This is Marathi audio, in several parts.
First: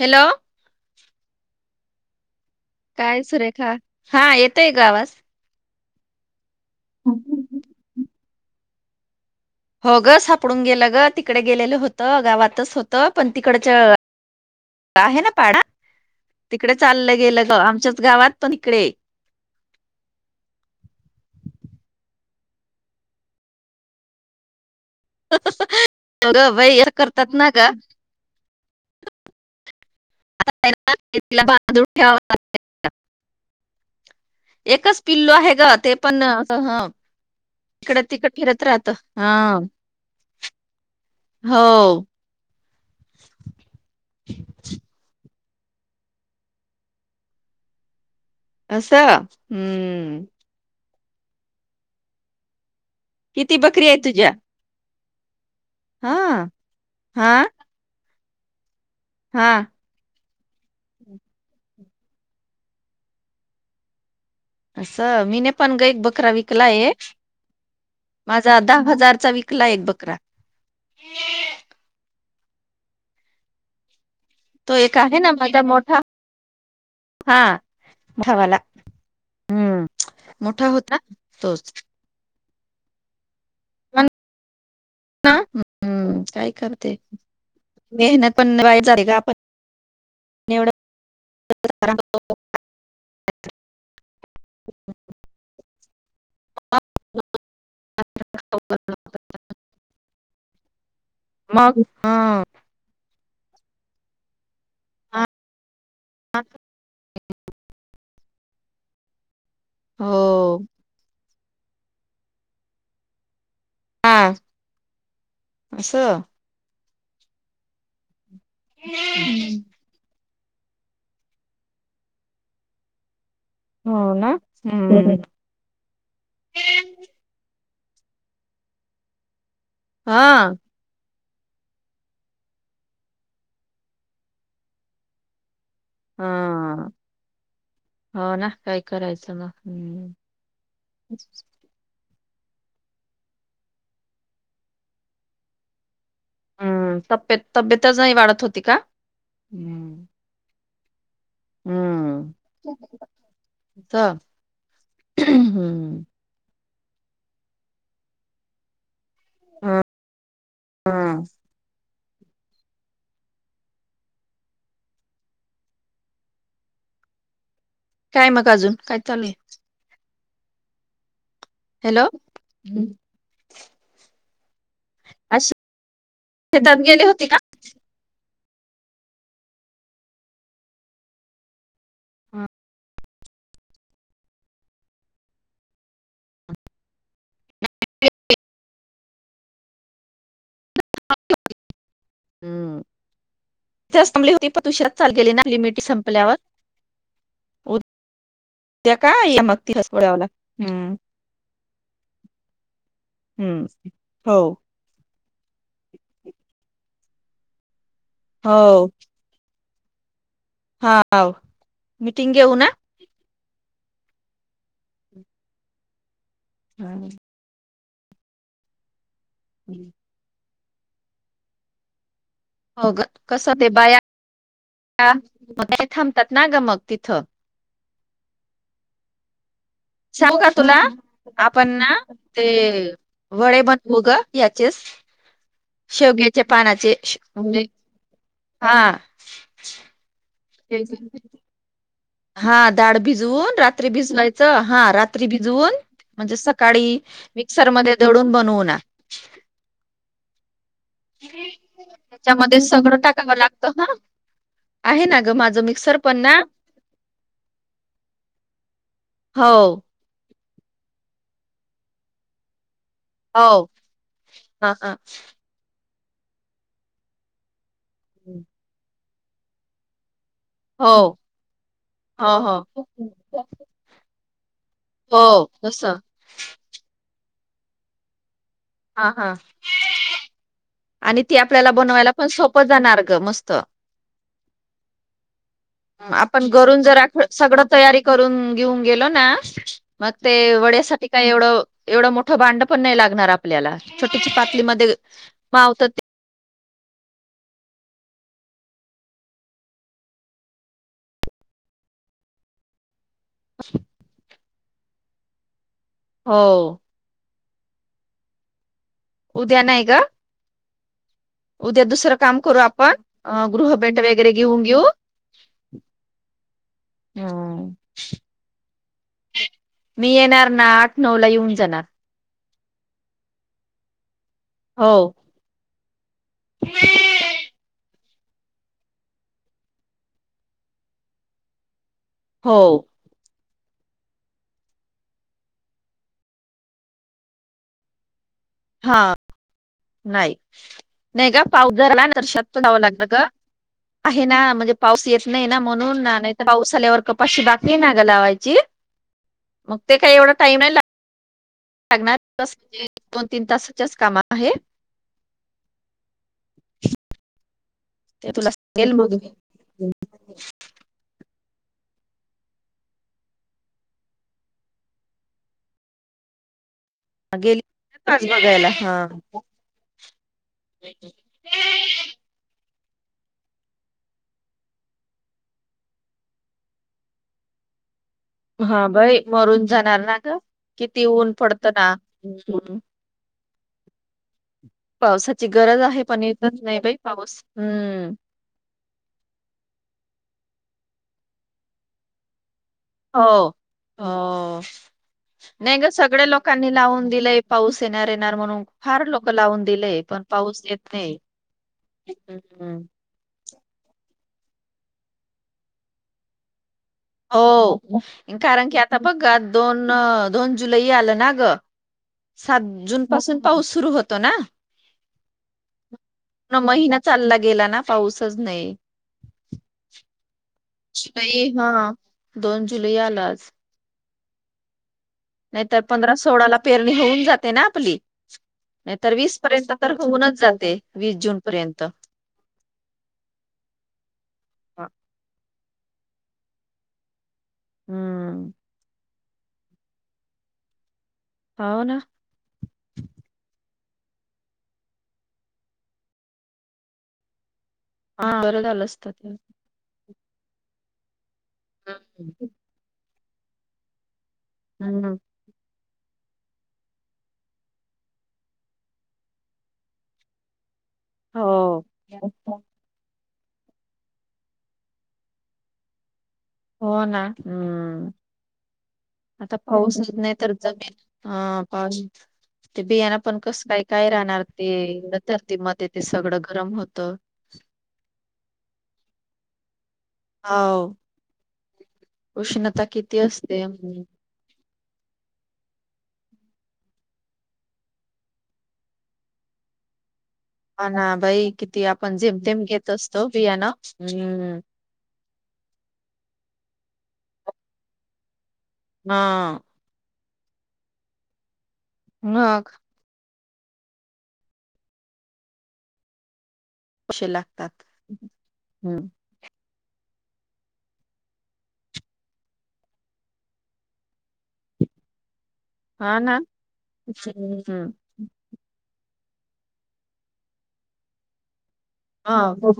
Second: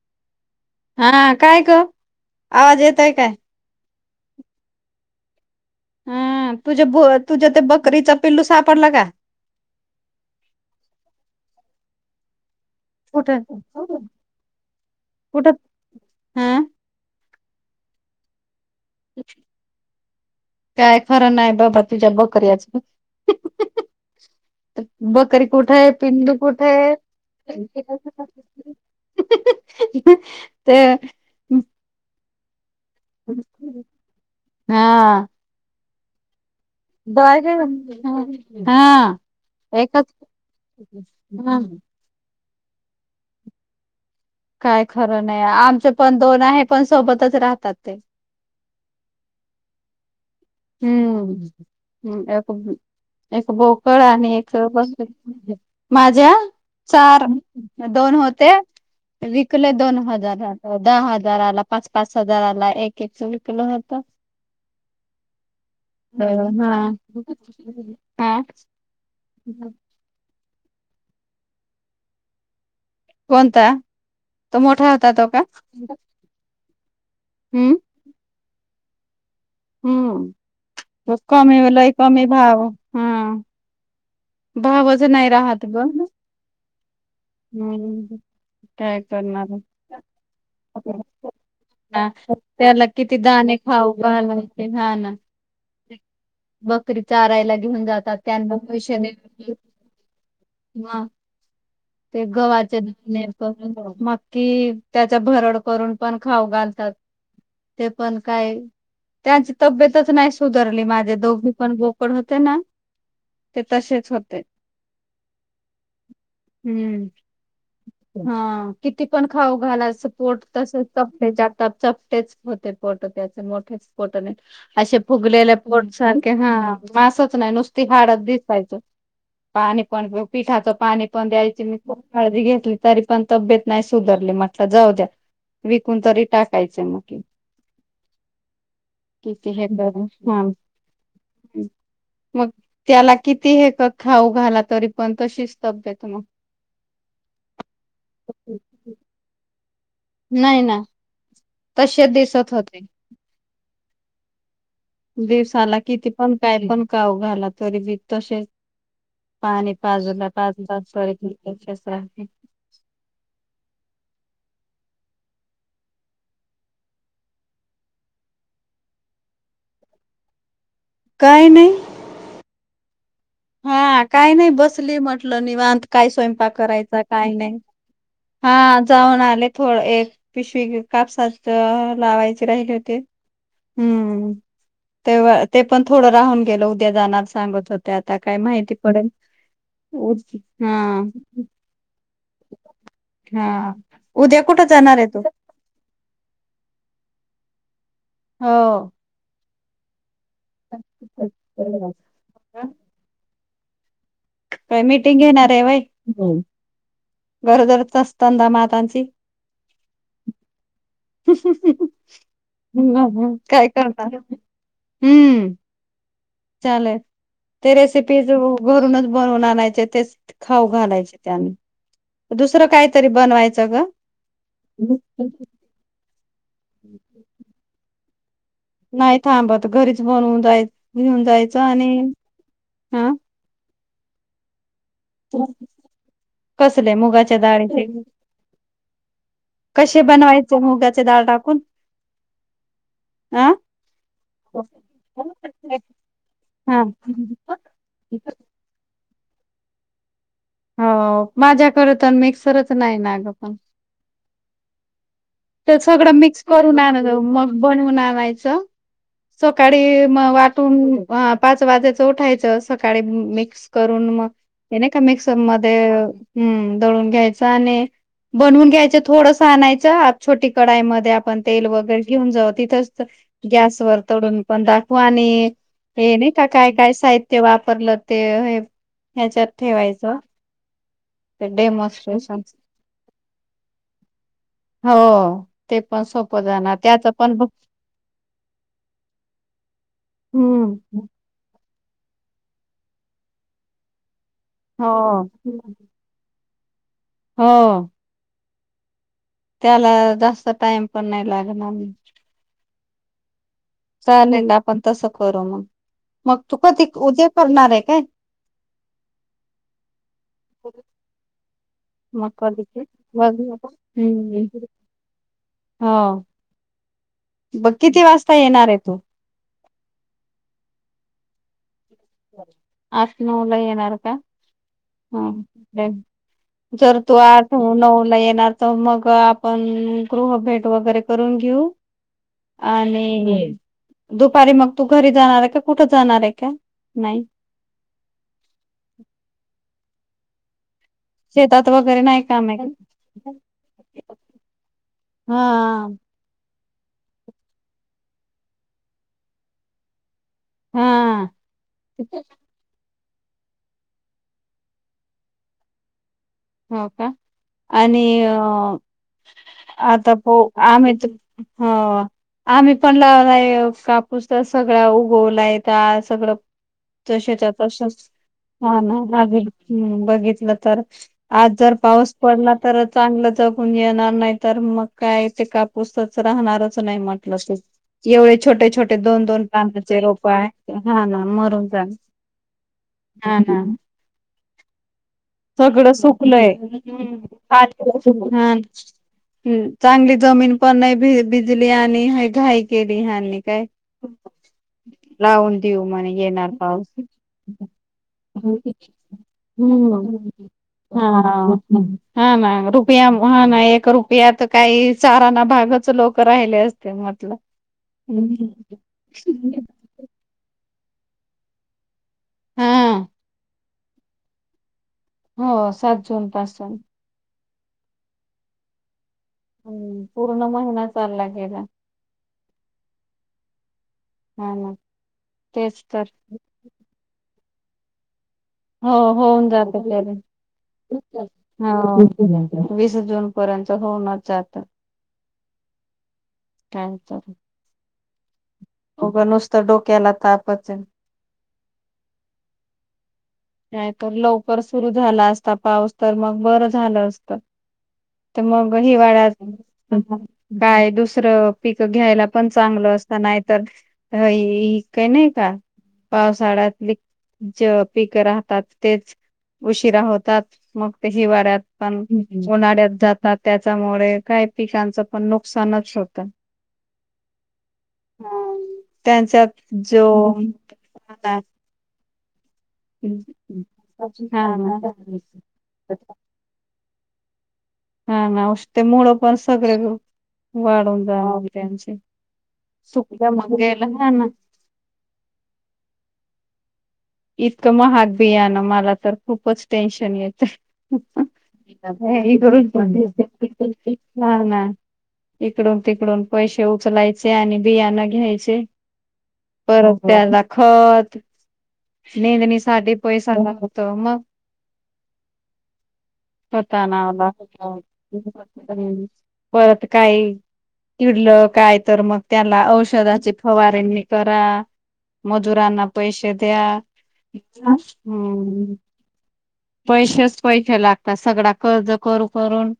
हॅलो. हा काय ग? आवाज येतय काय सुरेखा हा येतय ग आवाज. अं तुझ्या ब तुझ्या ते बकरीचा पिल्लू सापडला का? हो ग सापडून गेलं ग तिकडे गेलेलं होतं गावात. हितच होत पण कुठं तिकड आहे ना कुठं पाडा हा तिकडे चाललं गेलं आमच्याच गावात पण इकडे काय खरं नाही बाबा तुझ्या बघ खऱ्याच अहं अहं बकरी कुठे आहे? हो पिंदू ग कुठे बाई असं आहे? करतात ना ग आहे त ना, अहं तिला अहं बांधून ठेवा [unintelligible] एकच पिल्लू आहे ग ते पण बाय ग इकडं तिकड फिरत हा राहत हा एकच हो हम्म. [unintelligible] काय खरं नाही आमच पण दोन आहे पण सोबतच राहतात ते. अस हम्म. हम्म. एक एक किती बकरी आहे बोकड तुझ्या आणि एक हा माझ्या चार, हा दोन होत्या. हा विकले दोन हजार. दहा हजाराला पाच, पाच हजाराला एक, एक विकल होत. अस मी न पण ग एक बकरा विकला हा आहे. हा माझा दहा हजारचा विकला एक बक अकरा. कोणता? तो मोठा एक होता आहे तो ना का? माझा मोठा हा हम्म. मोठावाला हम्म. मोठा होता त कमी तोच लय कमी भाव. हम्म. पण भावाचं नाही राहत ग. हम्म काय करते हम्म मेहनत पण वयच काय आहे ग आपण. करणार एवढं [unintelligible] आराम हा त्याला किती दाणे खाऊ घालू बकरी चारायला घेऊन जातात त्यांना भविष्याने वा. मग ते हं गव्हाचे दणे पण मगकी त्याचा हा भरड करून पण खाऊ घालतात ते पण काय त्याच तब्येतच हो नाही सुधरली माझे दोघी पण [unintelligible] होते ना ते तसेच हा होते असं हम्म हा किती पण खाऊ हम्म. घालायचं पोट तसे चपटे जातात चपटेच होते फोटो त्यात मोठे हो पोट ना असे हम्म फुगलेल्या पोट सारखे हा मासच नाही नुसत ति हाडत दिसायचं पाणी पण हा पिठाचं पाणी पण द्यायचं मी खूप काळजी घेतली तरी पण तब्येत नाही सुधरली म्हटलं जाऊ द्या. विकून तरी टाकायचं हा मग हो ना काय करायचं किती मग हे करून हम् हा मग त्याला किती हे खाऊ घाला तरी पण तशीच तब्येत मग हम्म तब्येत तब्येत नाही वाढत होती का? नाही ना. तसेच हम्म दिसत होते. [unintelligible] दिवसाला हम्म किती पण, काय पण खाऊं घाला तरी बी तसेच हा [unintelligible] ह. काय मग अजून काय चालेूय काय नाही हॅलो! हा काय नाही बसली म्हटलं आज निवांत काय स्वयंपाक शेतात करायचा? गेले होते का काय नाही? हा जाऊन आले थोड एक पिशवी कापसा लावायचे राहिले होते हम्म तेव्हा ते पण थोडं राहून गेलं उद्या जाणार सांगत होत्या आता काय माहिती पडेल हा हम्म हा संपली उद्या होती पण कुठं जाणार दुषरात आहे चाल तू? गेली ना लिमिट संपल्यावर [inaudible] उद्या काय मग तिथ पळवला अछ हम्म. हो. मीटिंग घेणार हाय व्हय? गरोदर असता हो मातांची? हा ह मिटिंग घेऊ ना काय? हम्म हा चालेल ते रेसिपीज घरूनच बनवून आणायचे, तेच खाऊ घालायचे त्यानला. हो कस ते बाया थांबतात ना ग मग अ तिथ नाही थांबत. घरीच सांगू बनवून का जाय तुला? घेऊन जायचं आपण आणि ना ते हा वडे बन भोगा याचेच शेवग्याचे कसले पानाचे मुगाच्या म्हणजे डाळीचे हा कसे बनवायचे मुगाचे डाळ टाकून हा डाळ अ भिजवून, रात्री भिजवायचं. हा रात्री भिजवून म्हणजे हा सकाळी मिक्सरमध्ये दडून बनवना हो माझ्याकडे तर त्याच्यामध्ये मिक्सरच नाही सगळं ना ग टाकावं पण लागत हा आहे ना ग माझं ते मिक्सर सगळं पण ना मिक्स करून आण मग बनवून आणायचं हो. सकाळी मग वाटून पाच वाजेचं उठायचं सकाळी हो मिक्स करून मग हा हे नाही हा का मिक्सर मध्ये हम्म. दळून घ्यायचं आणि बनवून घ्यायचं थोडसं आणायचं आ छोटी कडाईमध्ये हो आपण तेल वगैरे घेऊन हो जाऊ, हो तिथंच गॅसवर करून पण दाखव हो आणि तसं हे हे नाही का? काय-काय साहि ते वापरलं ते हा हा. ह्याच्यात ठेवायचं आणि ती ते आपल्याला बनवायला पण डेमॉन्स्ट्रेशन सोपं जाणार ग मस्त हो. ते पण सोपं आपण जाणार घरून जरा त्याचं पण ब सगळं तयारी करून घेऊन गेलो ना मग ते हं, वड्यासाठी काय एवढं, एवढं मोठं भाडं पण नाही लागणार आपल्याला पातलीमध्ये हो. मावतात ते हा. त्याला जास्त टाइम पण नाही लागणार. चालेल ना आपण तसं करू मग हो मग तु कधी उद्या करणार हे काय? उद्या नाही गं. मग कधी आपण अं, गृहभेट वगैरे घेऊन हम्म हा. हम. तू मी येणार ना आत नऊ ला येऊन जाणार. आठ नउला येणार का? हो जर तो आठ नऊ ला येणार तर मग आपण गृह भेट वगैरे करून घेऊ हो आणि दुपारी मग तू घरी जाणार आहे का कुठं जाणार आहे का? नाही. हा नाही. नाही का शेतात वगैरे पावझरला नाही काम आहे वर्षातुन जावं का? लागत ग आहे ना म्हणजे पाऊस येत नाही ना हा म्हणून नाही तर पाऊस झ्यालावर कपाशी बाकी हे ना ग लावायची मग ते काही एवढा टाईम आहे ला हा लग्नात तसं दोन तीन तास जस्ट कामात आहे. हो का आणि ते तुला अ सांगेल मग मी. आता प आम्ही त हो आम्ही पण लावलाय कापूसच सगळा उगवलाय ता सगळं तसेच्या गेली तसंच तास बघायला हा ना [unintelligible] बघितलं तर आज जर पाऊस पडला तर चांगलं जगून येणार नाही तर मग काय ते कापूसच राह णारच नाही म्हटलं ते एवढे छोटे हा छोटे बाई दोन दोन मरून पानाचे जाणार ना रोप ग आहे हा किती ना ऊन मरून पडतं जा ना हम्म. हा हा पावसाची गरज आहे पण [unintelligible] येतच नाही बाई पाऊस हम्म जमीन पण नाही भिज भिजली आणि हाय घाई केली हो ह्यांनी काय हो लावून नाही देऊ ग म्हणे सगळ्या येणार लोकांनी पाऊस लावून दिलंय पाऊस येणार येणार म्हणून हम्म फार लोक लावून दिलेय पण पाऊस येत हा नाही. हा हा हम्म. रुपया ह ना एक रुपयात काही चारांना भागच लोक राहिले अस हो कारण की आता बघ दोन दोन जुलै आलं ना ग सात जून हा पासून पाऊस सुरू होतो ना. हो सात जून पूर्ण पासून महिना चालला गेला ना पाऊसच नाही. हम् पूर्ण महिना चालला जुलई गेला हा दोन जुलै आला आज आला नाहीतर पंधरा सोळा ला पेरणी होऊन जाते ना आपली नाही तर वीस पर्यंत तर होऊनच जाते. वीस जून हा पर्यंत. वीस जून पर्यंत होऊनच जातं काय तर हम्म. उगं नुसतं डोक्याला तापचय. हो ना. नाही तर लवकर सुरू झाला असता पाऊस. तर मग बरं झालं असत. हा तर बरं मग झालं असत हिवाळ्यात. ते. काय दुसरं पिक घ्यायला पण चांगलं असत. नाहीतर. ह, ह काही हम्म. नाही का. पावसाळ्यातली ज पीक. राहतात. तेच उशिरा होतात मग ते. हिवाळ्यात हो पण उन्हाळ्यात जात त्याच्यामुळे काही पिकांचं पण नुकसानच होतं. हो ना हम्म. त्यांच्यात आता पाऊसच जो नाही तर जमीन हा पाऊस. ते बियाना पण कसं काय-काय राहणार हा ते. ना धरती ते मध्ये ते सगळं गरम होतं. हा ना ते उष्णतेमुळ पण. सगळे हो वाढून जा त्यांचे. उष्णता किती सुकल्या असते मगेला हम्म. ह ना. इतकं महाग बियाणं. मला तर खूपच टेन्शन यातय. हा ना बाई किती आपण जेमतेम तिकडून घेत पण येते. आणि असतो तिकडून बियाणं पण येते हा हम्म ना. इकडून-तिकडून पैसे. उचलायचे. आणि बियाण घ्यायचे. हा परत त्याला, खत नेंदणी मग साठी पैसा आणावा होत तर मग. स्वतः आणावं पैसे लागतं. लागतात हम्म परत काही. किडल. काय तर मग त्याला औषधाची फवारणनी करा. मजुरांना हा पैसे ना द्या. हम्म हम्म पैशच पैसे लागतात सगळ कर्ज करू हा करून.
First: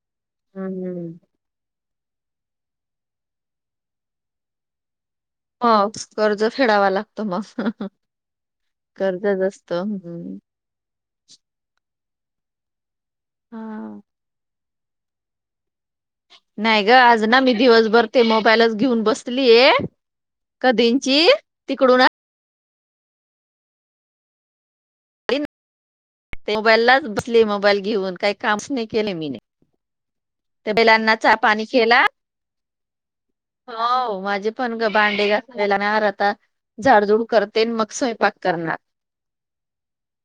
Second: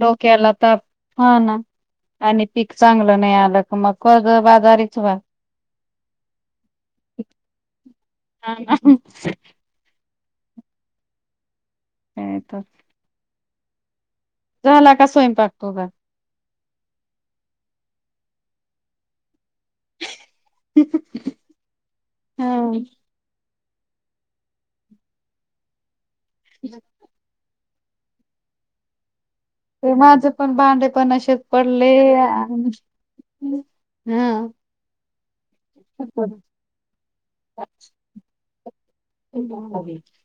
डोक्याला ताप हम्म हा ना, आणि पीक चांगलं नाही आलं की मग. कर्जबाजारीच व्हा. हो कर्ज फेडावा लागतो मग. काय कर्जच असत. काय तर. हा. झाला का स्वयंपाक तूजा? नाही ग. आज ना मी दिवसभर ते मोबाईलच घेऊन बसले. लीये कधींची तिकडू ना. हा ते मोबाईललाच बसले. मोबाईल घेऊन काही काम नाही केले मीने. ते माझे पण भांडे पण असेच पाणी पडले. केला आणि हो हा माझे पण ग भांडे घासनार आता. झाडजुड करते मग स्वयंपाक स्वयंपाक करणार.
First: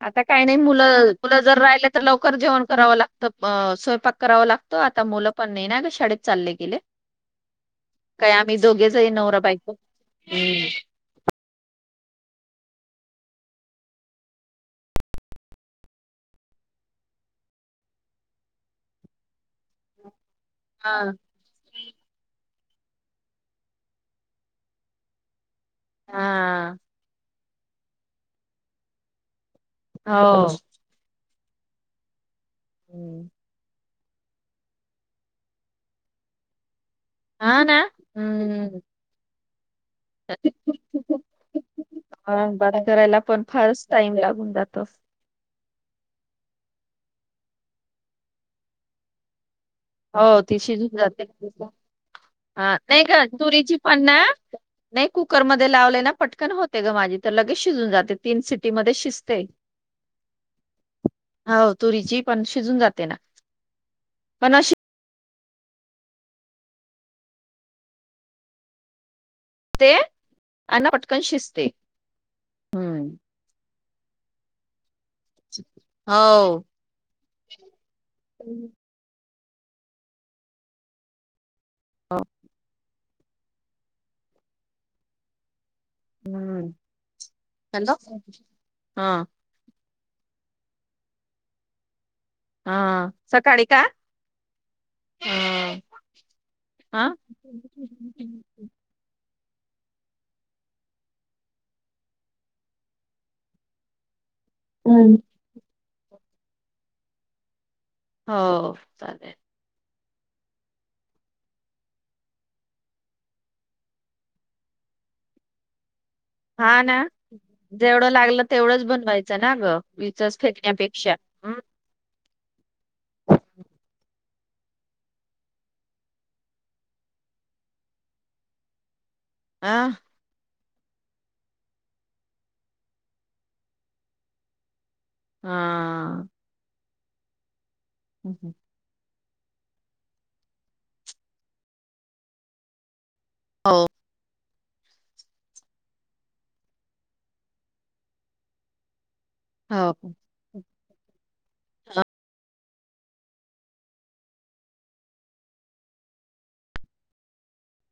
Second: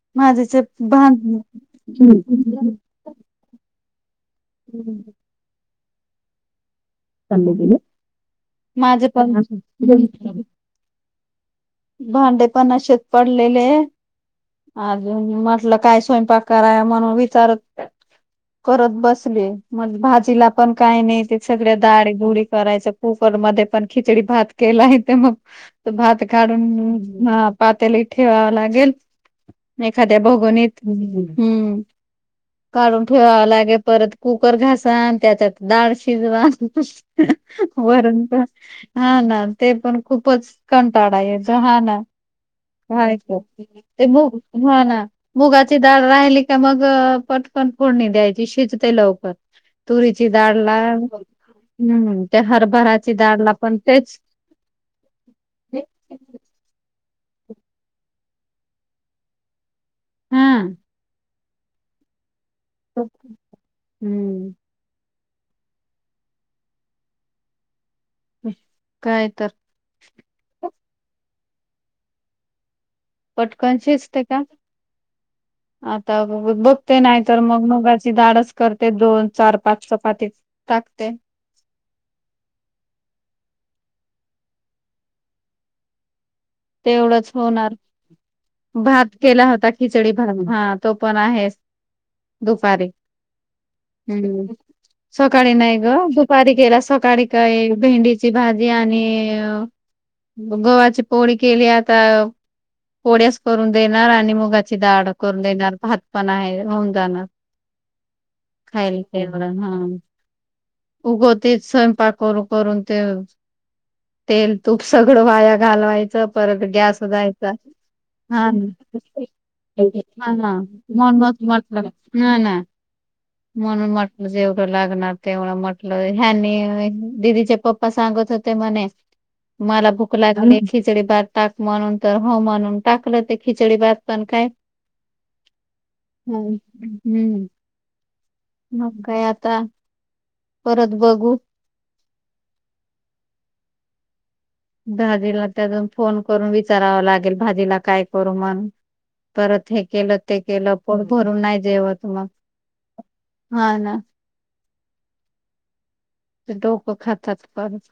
आता काही नाही माझेचे मुलं. भां मूल जर राहिलं तर लवकर जेवण करावं लागत स्वयपाक. कराव लागतो. आता मुलं पण नाही ना. शाळेत चालले गेले. काय आम्ही दोघेच माझ आहे नवरा पण, बायको [unintelligible] हम्म. भांडे पण असशेच पडलेले आहेत. अजून म्हटलं काय स्वयंपाक कराय म्हणून विचारत करत बसले. मग भाजीला पण काय हा नाही ते सगळ्यात दुरी करायच. कुकर मध्ये पण खिचडी भात केला येते मग. भात हा काढून पातेलात ठेवावा लागेल. एखाद्या हो भगोनीत, हम. काढून हम्म. ठेवाव लागे. परत कुकर घासा. त्याच्यात डाळ शिजवा., हा ना वरण-भात हम्म हा ना. ते पण खूपच कंटाळाच येतोय हा ना. औरंगाबाद करायला कायच पण फारच ते टाइम मुग लागून ह. जातो. ना. मुगाचे, डाळ राहिली का मग. पटकन फोडणी द्यायची शिजते लवकर. तुरीची हो डाळ, ती शिजून लाल, जाते. हम्म. त्यात हा नाही ग. तुरीची पणना. नाही कुकर मध्ये लावले ना पटकन होते ग माझी. तर लगेच शिजून जाते. तीन सिटी मध्ये शिजते. हा हो तुरीची पण शिजून जाते ना. हम्म पण अशी. काय तर. शिजते आणि ना. पटकन शिजते. हम्म ते का? आता ब हो बघते नाहीतर मग मुगाची डाळ करते दोन. चार-पाच चपाती टाकते. हां. हम्म तेवढच होणार, हॅलो भात हा केला होता. खिचडी भर भात हा तो पण आहेच. दुपारी हां सकाळी का [unintelligible] सकाळी नाही हा ग, दुपारी केला हा? सकाळी काय भेंडीची भाजी आणि अ गव्हाची पोळी केली आता पोळ्यास करून देणार आणि मग उडदाची दाड हम्म. करून देणार, भात पण आहे होऊन जाणार. हो खायल चालेल तेवढं हां. उगवतीच स्वयंपाक करून-करुन ते तेल, तूप सगळं वाया घालवायच. परत हा ना गॅस जायचा जेवढं लागलं हां तेवढंच बनवायचं ना ग विचच [unintelligible] फेकण्यापेक्षा हम्म म्हणून म्हटलं जेवढं लागणार तेवढं म्हटलं ह्यानी दीदीचे पप्पा सांग त होते म्हणे हा मला भूक लागली. खिचडी भात टाक म्हणून तर हो म्हणून टाकलं ते खिचडी भात पण काय हां. हम्म. हम्म. मग काय आ ता परत बघू? हो. भाजीला ते अजून फोन करून विचारावा लागेल, भाजीला काय करू म्हणुन परत हे हो. केलं, ते केलं. पण भरून नाही जेवत मग हा ना. ते डोकं खातात परत.